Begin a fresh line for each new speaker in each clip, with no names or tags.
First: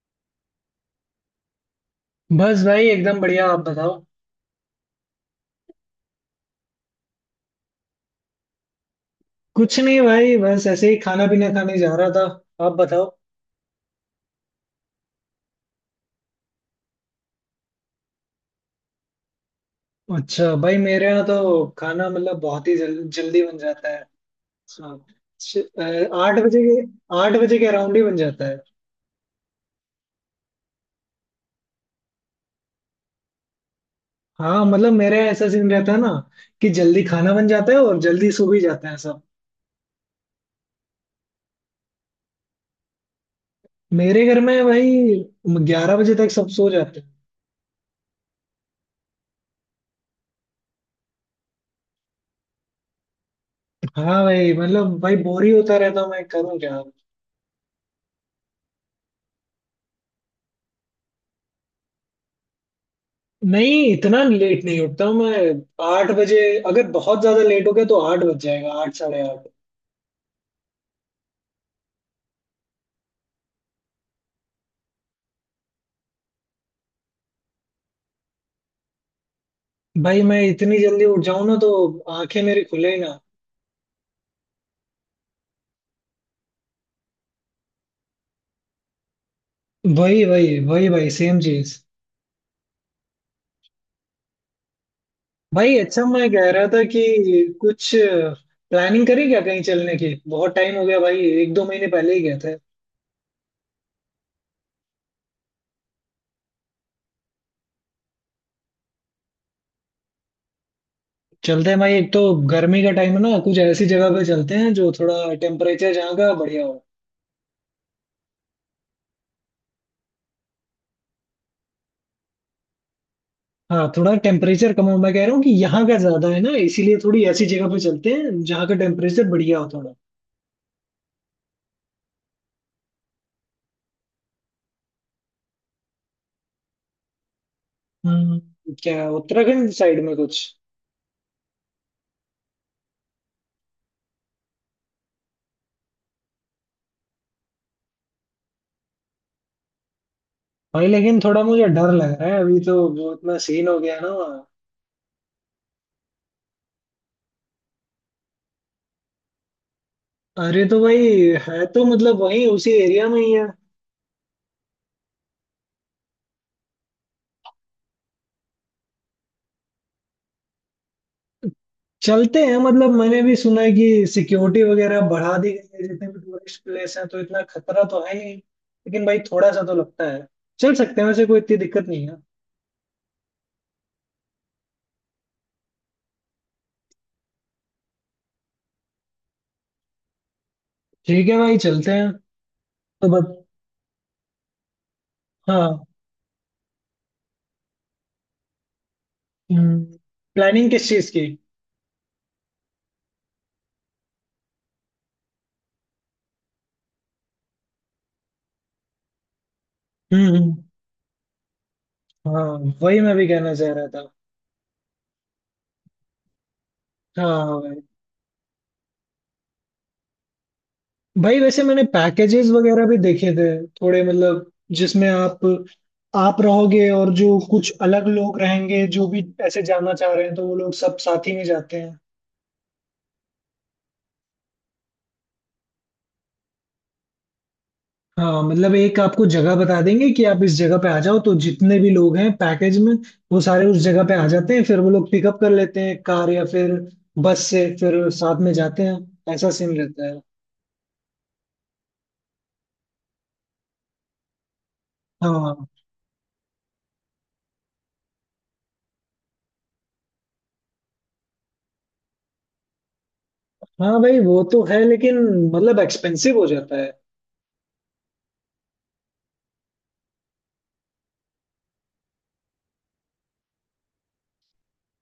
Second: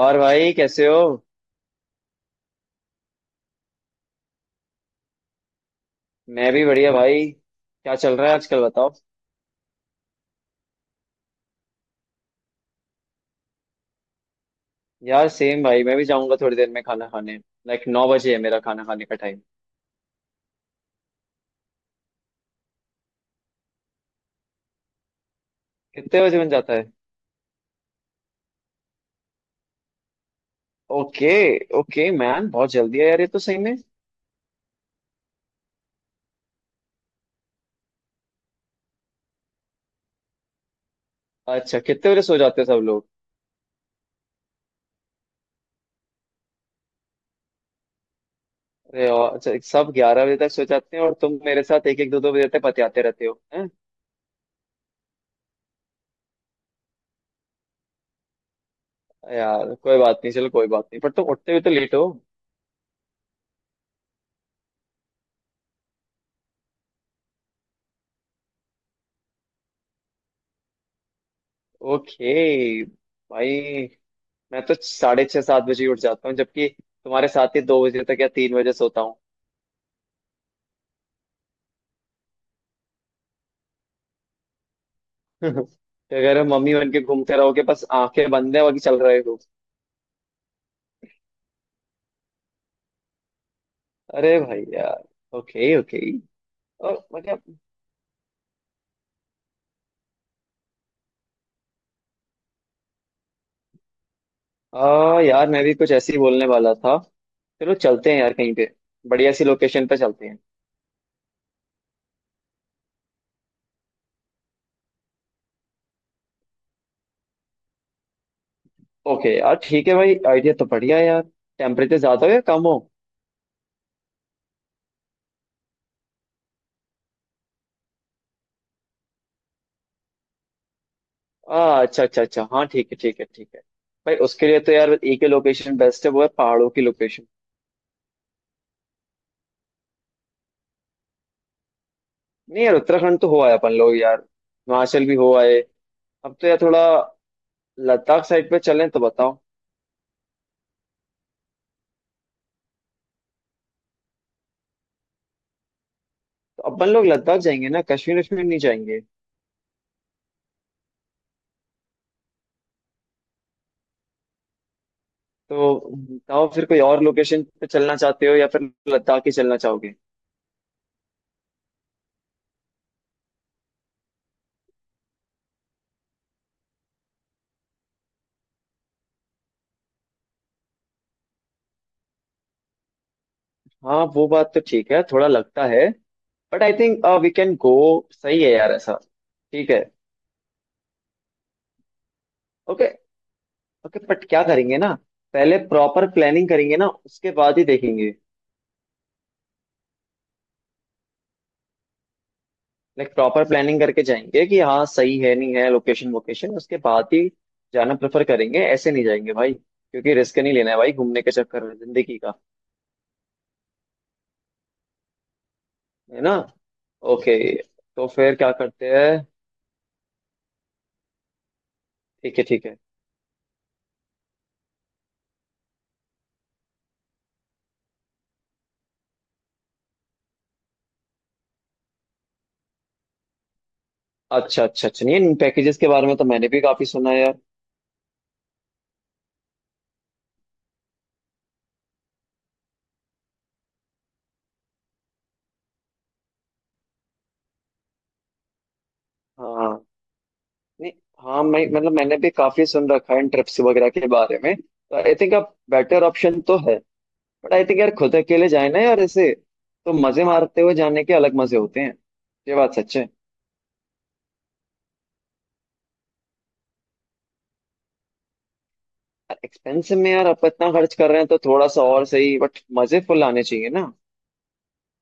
और भाई कैसे हो।
बस भाई एकदम बढ़िया। आप बताओ।
मैं भी बढ़िया भाई, क्या चल रहा है आजकल बताओ।
कुछ नहीं भाई, बस ऐसे ही खाना पीना खाने जा रहा था। आप बताओ।
यार सेम भाई, मैं भी जाऊंगा थोड़ी देर में खाना खाने। लाइक 9 बजे है मेरा खाना खाने का टाइम।
अच्छा भाई, मेरे यहाँ तो खाना मतलब बहुत ही जल्दी बन जाता है। हाँ। श- अ,
कितने
आठ
बजे बन
बजे
जाता
के
है?
आठ बजे के अराउंड ही बन जाता है।
ओके। ओके मैन, बहुत जल्दी है यार ये तो सही में।
हाँ, मतलब मेरे यहाँ ऐसा सीन रहता है ना कि जल्दी खाना बन जाता है और जल्दी सो भी जाते हैं सब।
अच्छा कितने बजे सो जाते हो सब लोग?
मेरे घर में भाई 11 बजे तक सब सो जाते हैं।
अरे अच्छा। सब 11 बजे तक सो जाते हैं और तुम मेरे साथ एक एक दो दो बजे तक पतियाते रहते हो हैं।
हाँ भाई, मतलब भाई बोर ही होता रहता हूँ, मैं करूँ क्या।
यार कोई बात नहीं, चलो कोई बात नहीं, पर तुम उठते हुए तो लेट हो।
नहीं, इतना लेट नहीं उठता हूँ मैं, 8 बजे। अगर बहुत ज्यादा लेट हो गया तो आठ बज जाएगा, 8, 8:30।
ओके। भाई, मैं तो साढ़े छह सात बजे ही उठ जाता हूँ, जबकि तुम्हारे साथ ही 2 बजे तक या 3 बजे सोता हूँ।
भाई मैं इतनी जल्दी उठ जाऊं ना तो आंखें मेरी खुले ही ना।
तो अगर मम्मी बन के घूमते रहोगे बस आंखें बंद है बाकी चल रहे हो।
वही वही वही भाई, सेम चीज।
अरे भाई यार। ओके
भाई
ओके।
अच्छा, मैं कह रहा था कि
और मतलब,
कुछ प्लानिंग करी क्या कहीं चलने की। बहुत टाइम हो गया भाई, 1-2 महीने पहले ही गए थे।
यार मैं भी कुछ ऐसे ही बोलने वाला था। चलो चलते हैं यार कहीं पे। बढ़िया सी लोकेशन पे चलते हैं।
चलते हैं भाई। एक तो गर्मी का टाइम है ना, कुछ ऐसी जगह पे चलते हैं जो थोड़ा टेम्परेचर, जहाँ का बढ़िया हो।
ओके यार ठीक है भाई, आइडिया तो बढ़िया है यार। टेम्परेचर ज्यादा हो या कम हो?
हाँ, थोड़ा टेम्परेचर कम हो, मैं कह रहा हूँ कि यहाँ का ज्यादा है ना, इसीलिए थोड़ी ऐसी जगह पे चलते हैं जहाँ का टेम्परेचर बढ़िया हो थोड़ा।
अच्छा अच्छा अच्छा, हाँ ठीक है ठीक है ठीक है। भाई उसके लिए तो यार एक ही लोकेशन बेस्ट है, वो है पहाड़ों की लोकेशन।
हम्म, क्या उत्तराखंड साइड में कुछ।
नहीं यार, उत्तराखंड तो हो आए अपन लोग यार, हिमाचल भी हो आए। अब तो यार थोड़ा लद्दाख साइड पे चलें तो बताओ।
भाई लेकिन थोड़ा मुझे डर लग रहा है, अभी तो वो इतना सीन हो गया ना वहाँ।
तो अपन लोग लद्दाख जाएंगे ना, कश्मीर वश्मीर नहीं जाएंगे।
अरे तो भाई, है तो मतलब वही उसी एरिया में ही है।
तो बताओ फिर, कोई और लोकेशन पे चलना चाहते हो या फिर लद्दाख ही चलना चाहोगे?
चलते हैं, मतलब मैंने भी सुना है कि सिक्योरिटी वगैरह बढ़ा दी गई है जितने भी टूरिस्ट प्लेस हैं, तो इतना खतरा तो है नहीं, लेकिन भाई थोड़ा सा तो लगता है। चल सकते हैं, वैसे कोई इतनी दिक्कत नहीं है।
हाँ वो बात तो ठीक है, थोड़ा लगता है। But I think we can go. सही है यार ऐसा। ठीक है।
ठीक है भाई, चलते हैं।
ओके।
तो बस।
ओके बट क्या करेंगे ना, पहले
हाँ।
प्रॉपर प्लानिंग करेंगे ना उसके बाद ही देखेंगे।
हम्म। प्लानिंग किस चीज की।
लाइक प्रॉपर प्लानिंग करके जाएंगे कि हाँ सही है नहीं है, लोकेशन वोकेशन, उसके बाद ही जाना प्रेफर करेंगे। ऐसे नहीं जाएंगे भाई, क्योंकि
हम्म,
रिस्क नहीं लेना है भाई घूमने के चक्कर में जिंदगी का।
हाँ वही मैं भी कहना चाह रहा था।
है ना? ओके।
हाँ भाई।
तो फिर क्या करते हैं?
भाई वैसे मैंने
ठीक है
पैकेजेस
ठीक है।
वगैरह भी देखे थे। थोड़े मतलब, जिसमें आप रहोगे और जो कुछ अलग लोग रहेंगे जो भी ऐसे जाना चाह रहे हैं तो वो लोग सब साथ ही में जाते हैं।
अच्छा अच्छा अच्छा, नहीं, इन पैकेजेस के बारे में तो मैंने भी काफी सुना है यार।
हाँ, मतलब एक आपको जगह बता देंगे कि आप इस जगह पे आ जाओ, तो जितने भी लोग हैं पैकेज में वो सारे उस जगह पे आ जाते हैं। फिर वो लोग पिकअप कर लेते हैं, कार या फिर बस से, फिर साथ में जाते हैं, ऐसा सीन
हाँ।
रहता है।
नहीं। हाँ, मैं मतलब मैंने भी काफी सुन रखा है इन ट्रिप्स वगैरह के बारे में, तो आई थिंक अब
हाँ।
बेटर ऑप्शन तो है। बट आई थिंक यार खुद अकेले जाए ना यार ऐसे, तो मजे मारते हुए जाने के अलग मजे होते हैं। ये बात सच है।
हाँ भाई, वो तो है, लेकिन मतलब एक्सपेंसिव हो जाता है।
यार एक्सपेंसिव में यार, आप इतना खर्च कर रहे हैं तो थोड़ा सा और सही, बट मजे फुल आने चाहिए ना।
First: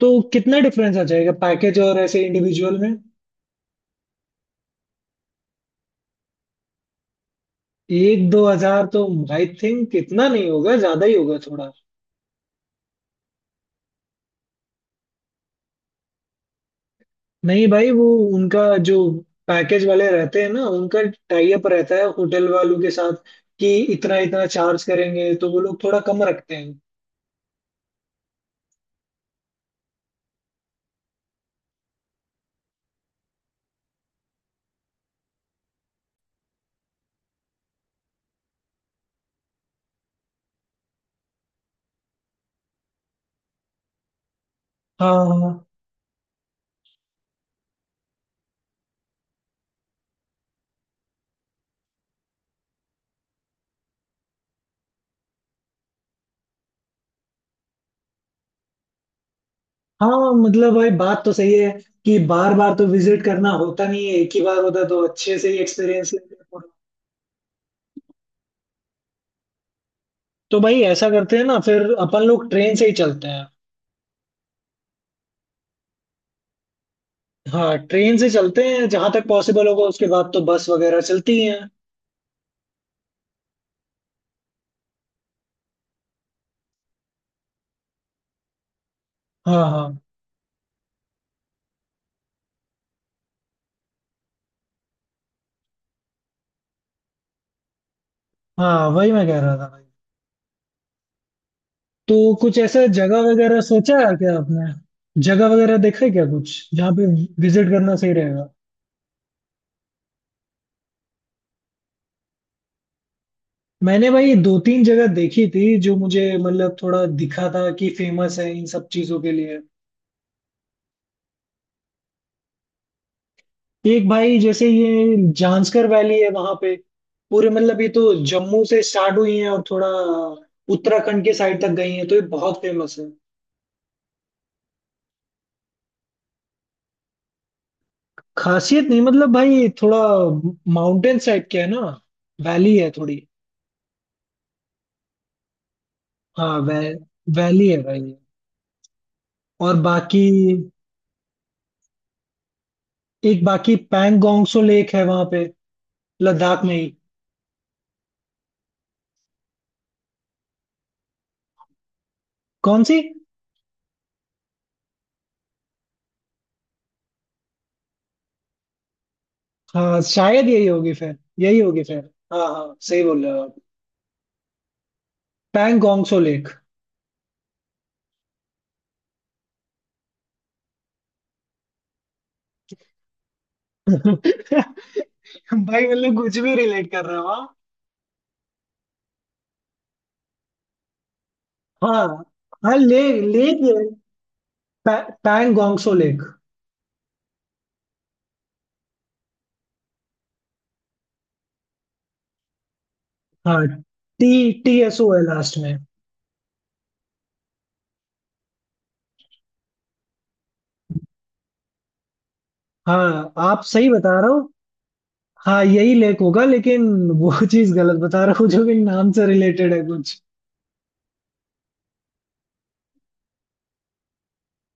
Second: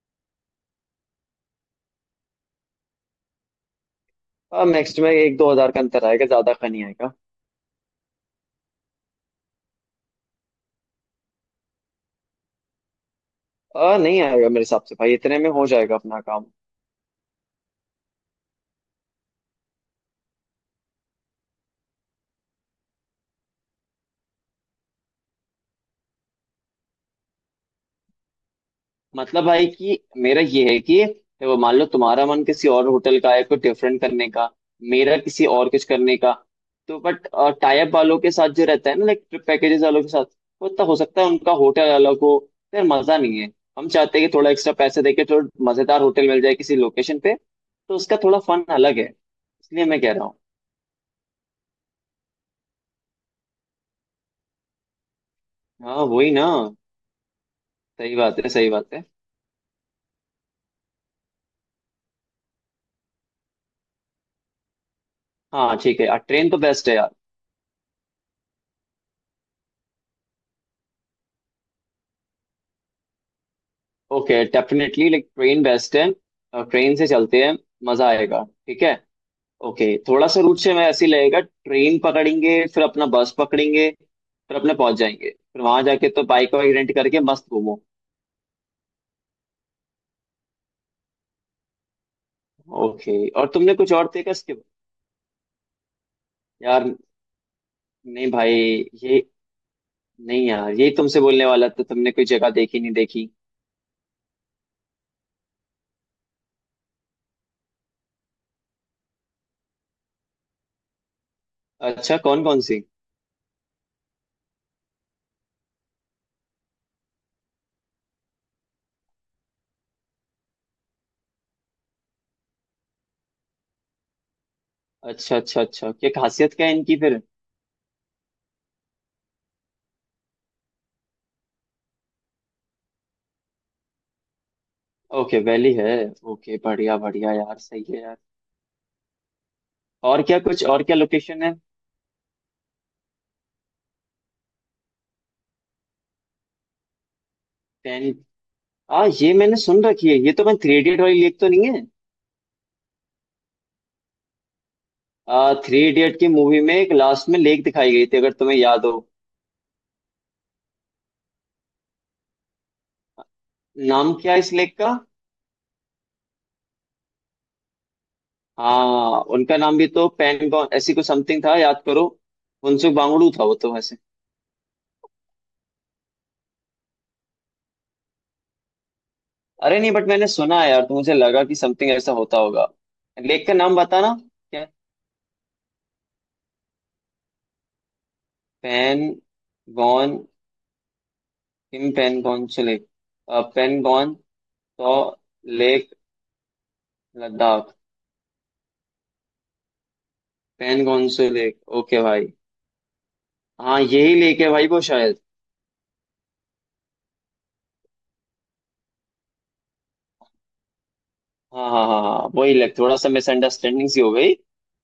तो कितना डिफरेंस आ जाएगा पैकेज और ऐसे इंडिविजुअल में।
अब नेक्स्ट में एक दो हजार का अंतर आएगा, ज्यादा का नहीं आएगा।
1-2 हजार तो आई थिंक इतना नहीं होगा, ज्यादा ही होगा थोड़ा।
नहीं आएगा मेरे हिसाब से भाई, इतने में हो जाएगा अपना काम।
नहीं भाई, वो, उनका, जो पैकेज वाले रहते हैं ना, उनका टाई अप रहता है होटल वालों के साथ, कि इतना इतना चार्ज करेंगे, तो वो लोग थोड़ा कम रखते हैं।
मतलब भाई कि मेरा ये है कि वो मान लो, तुम्हारा मन किसी और होटल का है कुछ डिफरेंट करने का, मेरा किसी
हाँ।
और कुछ करने का, तो बट टाई अप वालों के साथ जो रहता है ना, लाइक ट्रिप पैकेजेस वालों के साथ, वो तो हो सकता है उनका होटल वालों को, फिर मजा नहीं है। हम चाहते हैं कि थोड़ा एक्स्ट्रा पैसे देके थोड़ा मजेदार होटल मिल जाए किसी लोकेशन पे, तो उसका थोड़ा फन अलग है, इसलिए मैं कह रहा हूँ।
हाँ, मतलब भाई बात तो सही है कि बार बार तो विजिट करना होता नहीं है, एक ही बार होता तो अच्छे से ही
हाँ
एक्सपीरियंस
वही
लेते।
ना, सही बात है सही बात है।
तो भाई ऐसा करते हैं ना, फिर अपन लोग ट्रेन से ही चलते हैं।
हाँ ठीक है, ट्रेन तो बेस्ट है यार।
हाँ, ट्रेन से चलते हैं जहां तक पॉसिबल होगा, उसके बाद तो बस वगैरह चलती ही है।
Okay definitely, like train best है, ट्रेन से चलते हैं, मजा आएगा, ठीक है।
हाँ
ओके,
हाँ।
थोड़ा सा रूट से मैं ऐसे ही लगेगा, ट्रेन पकड़ेंगे फिर अपना बस पकड़ेंगे फिर अपने पहुंच जाएंगे, फिर वहां जाके तो बाइक वाइक रेंट करके मस्त घूमो।
हाँ वही मैं कह रहा था भाई। तो कुछ ऐसा
ओके।
जगह
और
वगैरह
तुमने कुछ
सोचा
और
है
देखा
क्या
इसके बाद?
आपने। जगह वगैरह देखा है क्या कुछ,
यार,
जहाँ पे विजिट करना सही
नहीं
रहेगा।
भाई, ये, नहीं यार ये तुमसे बोलने वाला था, तुमने कोई जगह देखी नहीं देखी?
मैंने भाई दो तीन जगह देखी थी जो मुझे मतलब थोड़ा दिखा था कि फेमस है इन सब चीजों के लिए।
अच्छा कौन कौन सी?
एक भाई, जैसे ये जांस्कर वैली है वहां पे, पूरे मतलब ये तो जम्मू से स्टार्ट हुई है और थोड़ा उत्तराखंड के साइड तक गई है, तो ये बहुत फेमस है।
अच्छा अच्छा अच्छा, क्या खासियत क्या है इनकी फिर?
खासियत नहीं मतलब भाई, थोड़ा माउंटेन साइड क्या है ना, वैली है थोड़ी।
ओके वैली है, ओके
हाँ, वै,
बढ़िया बढ़िया यार,
वैली
सही
है
है यार।
भाई। और
और
बाकी,
क्या, कुछ और क्या लोकेशन है?
एक बाकी पैंगोंगसो लेक है वहां पे, लद्दाख में ही।
10। हाँ ये मैंने सुन रखी है, ये तो मैं, थ्री इडियट वाली लेक तो नहीं है?
कौन सी।
थ्री इडियट की मूवी में एक लास्ट में लेक दिखाई गई थी अगर तुम्हें याद हो।
हाँ शायद यही होगी फिर, यही होगी फिर। हाँ हाँ, सही बोल रहे हो आप।
नाम क्या है इस लेक का?
पैंगोंगसो लेक।
हाँ, उनका नाम भी तो पेनगॉन ऐसी कुछ समथिंग था, याद करो। फुनसुक वांगडू था वो तो वैसे।
भाई मतलब कुछ भी रिलेट कर रहे हो हाँ।
अरे नहीं बट मैंने सुना है यार, तो मुझे लगा कि समथिंग ऐसा
हाँ,
होता होगा।
हाँ लेक
लेक का
लेक
नाम
ये
बताना। क्या?
पैंगोंगसो लेक।
पेन गॉन। किम पेन गॉन से लेक।
हाँ,
पेन गॉन।
टी टी
तो
एस ओ है लास्ट में।
लेक लद्दाख पैनगॉन से लेक, ओके भाई।
हाँ आप
हाँ
सही
यही
बता रहे
लेक है
हो।
भाई वो शायद।
हाँ यही लेक होगा, लेकिन वो चीज गलत बता रहा हूँ जो कि नाम से रिलेटेड है कुछ।
हाँ हाँ हाँ हाँ, वही लेक, थोड़ा सा मिसअंडरस्टैंडिंग सी हो गई।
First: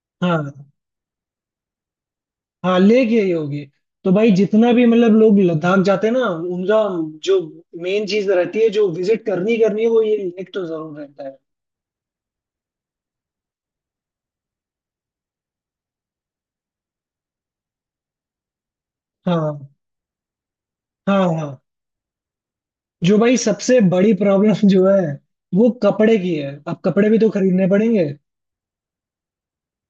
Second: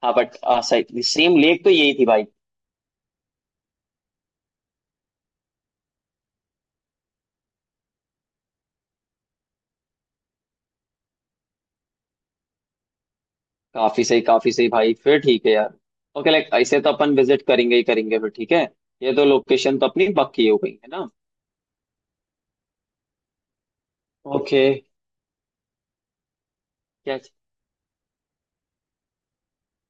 हाँ बट
हाँ।
सही, सेम लेक तो यही थी भाई।
हाँ, लेक यही होगी। तो भाई जितना भी मतलब लोग लद्दाख जाते हैं ना, उनका जो मेन चीज रहती है जो विजिट करनी करनी है, वो ये लेक तो जरूर रहता है।
काफी सही भाई, फिर ठीक है यार। ओके, लाइक ऐसे तो अपन विजिट करेंगे ही करेंगे फिर, ठीक है। ये तो
हाँ
लोकेशन तो अपनी पक्की हो गई है ना।
हाँ हाँ। जो भाई सबसे बड़ी
ओके।
प्रॉब्लम जो है वो कपड़े की है, अब कपड़े
क्या?
भी तो खरीदने पड़ेंगे।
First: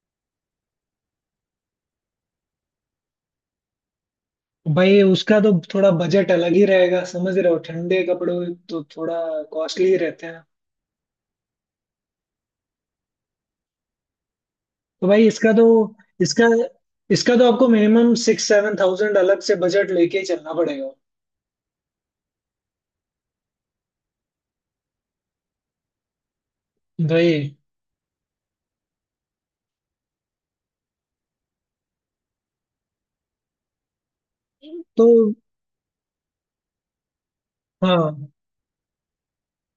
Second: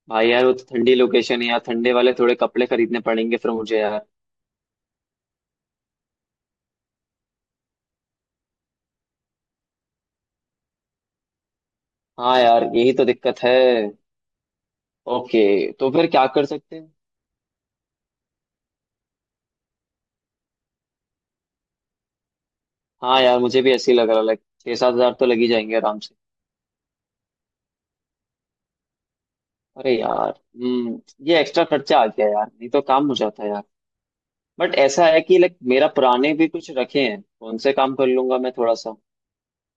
भाई यार वो तो ठंडी लोकेशन है यार, ठंडे वाले थोड़े कपड़े खरीदने पड़ेंगे फिर मुझे यार।
भाई उसका तो थोड़ा बजट अलग ही रहेगा, समझ रहे हो, ठंडे कपड़े तो थोड़ा कॉस्टली ही रहते हैं।
हाँ यार यही तो दिक्कत है।
तो भाई
ओके।
इसका तो,
तो फिर क्या कर
इसका
सकते हैं?
इसका तो आपको मिनिमम 6-7 thousand अलग से बजट लेके ही चलना पड़ेगा।
हाँ यार मुझे भी ऐसे ही लग रहा, लाइक छह सात हजार तो लग ही जाएंगे आराम से।
भाई।
अरे यार, ये एक्स्ट्रा खर्चा आ गया यार, नहीं तो काम हो जाता यार। बट
तो।
ऐसा है कि लाइक मेरा पुराने भी कुछ रखे हैं, तो उनसे काम कर
हाँ।
लूंगा मैं थोड़ा सा।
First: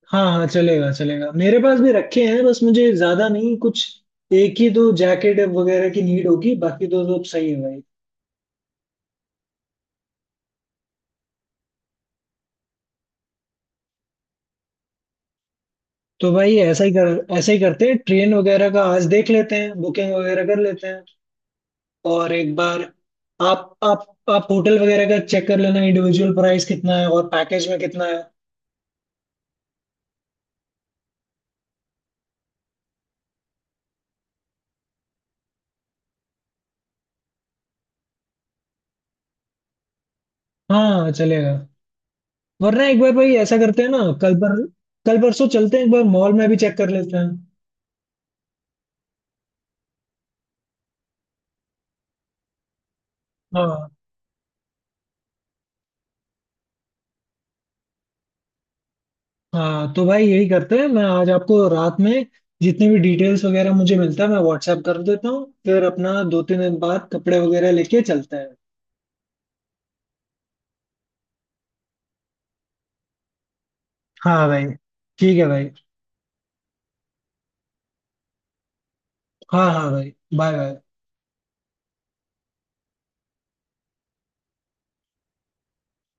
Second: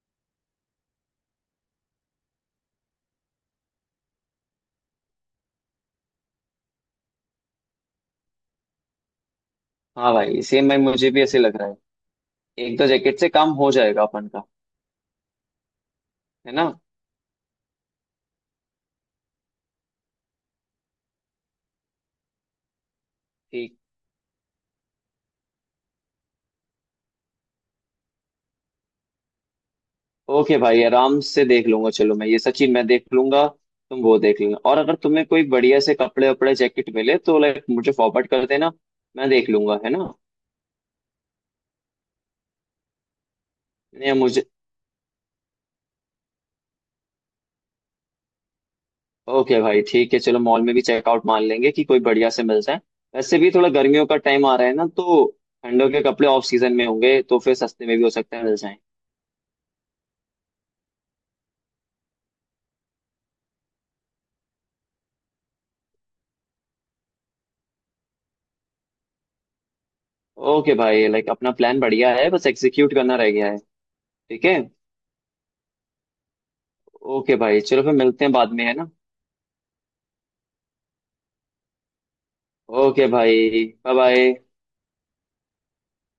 हाँ हाँ चलेगा चलेगा, मेरे पास भी रखे हैं, बस मुझे ज्यादा नहीं कुछ, एक ही दो जैकेट वगैरह की नीड होगी, बाकी तो सब सही है भाई।
हाँ भाई सेम भाई, मुझे भी ऐसे लग रहा है। एक दो जैकेट से काम हो जाएगा अपन का।
तो
है
भाई
ना?
ऐसा ही करते हैं, ट्रेन वगैरह का आज देख लेते हैं, बुकिंग वगैरह कर लेते हैं। और एक बार आप
ठीक।
आप आप होटल वगैरह का चेक कर लेना, इंडिविजुअल प्राइस कितना है और पैकेज में कितना है।
ओके भाई आराम से देख लूंगा, चलो मैं ये सचिन, मैं देख लूंगा। तुम वो देख लेना और अगर तुम्हें कोई बढ़िया से कपड़े वपड़े जैकेट मिले तो लाइक मुझे फॉरवर्ड कर देना, मैं देख लूंगा, है ना?
हाँ चलेगा। वरना एक बार भाई ऐसा करते हैं ना,
या
कल
मुझे।
पर, कल परसों चलते हैं, एक बार मॉल में भी चेक कर लेते हैं।
ओके भाई ठीक है, चलो मॉल में भी चेकआउट, मान लेंगे कि कोई बढ़िया से मिल जाए। वैसे भी थोड़ा
हाँ
गर्मियों का टाइम आ रहा है ना, तो ठंडों के कपड़े ऑफ सीजन में होंगे तो फिर सस्ते में भी हो सकता है मिल जाए।
हाँ। तो भाई यही करते हैं, मैं आज आपको रात में जितनी भी डिटेल्स वगैरह मुझे मिलता है मैं व्हाट्सएप कर देता हूँ, फिर अपना 2-3 दिन बाद कपड़े वगैरह लेके चलते हैं।
ओके भाई, लाइक अपना प्लान बढ़िया है, बस एग्जीक्यूट करना रह गया है। ठीक
हाँ
है।
भाई। ठीक है भाई।
ओके भाई चलो फिर मिलते हैं बाद में, है ना?
हाँ हाँ भाई, बाय बाय।
ओके भाई बाय बाय।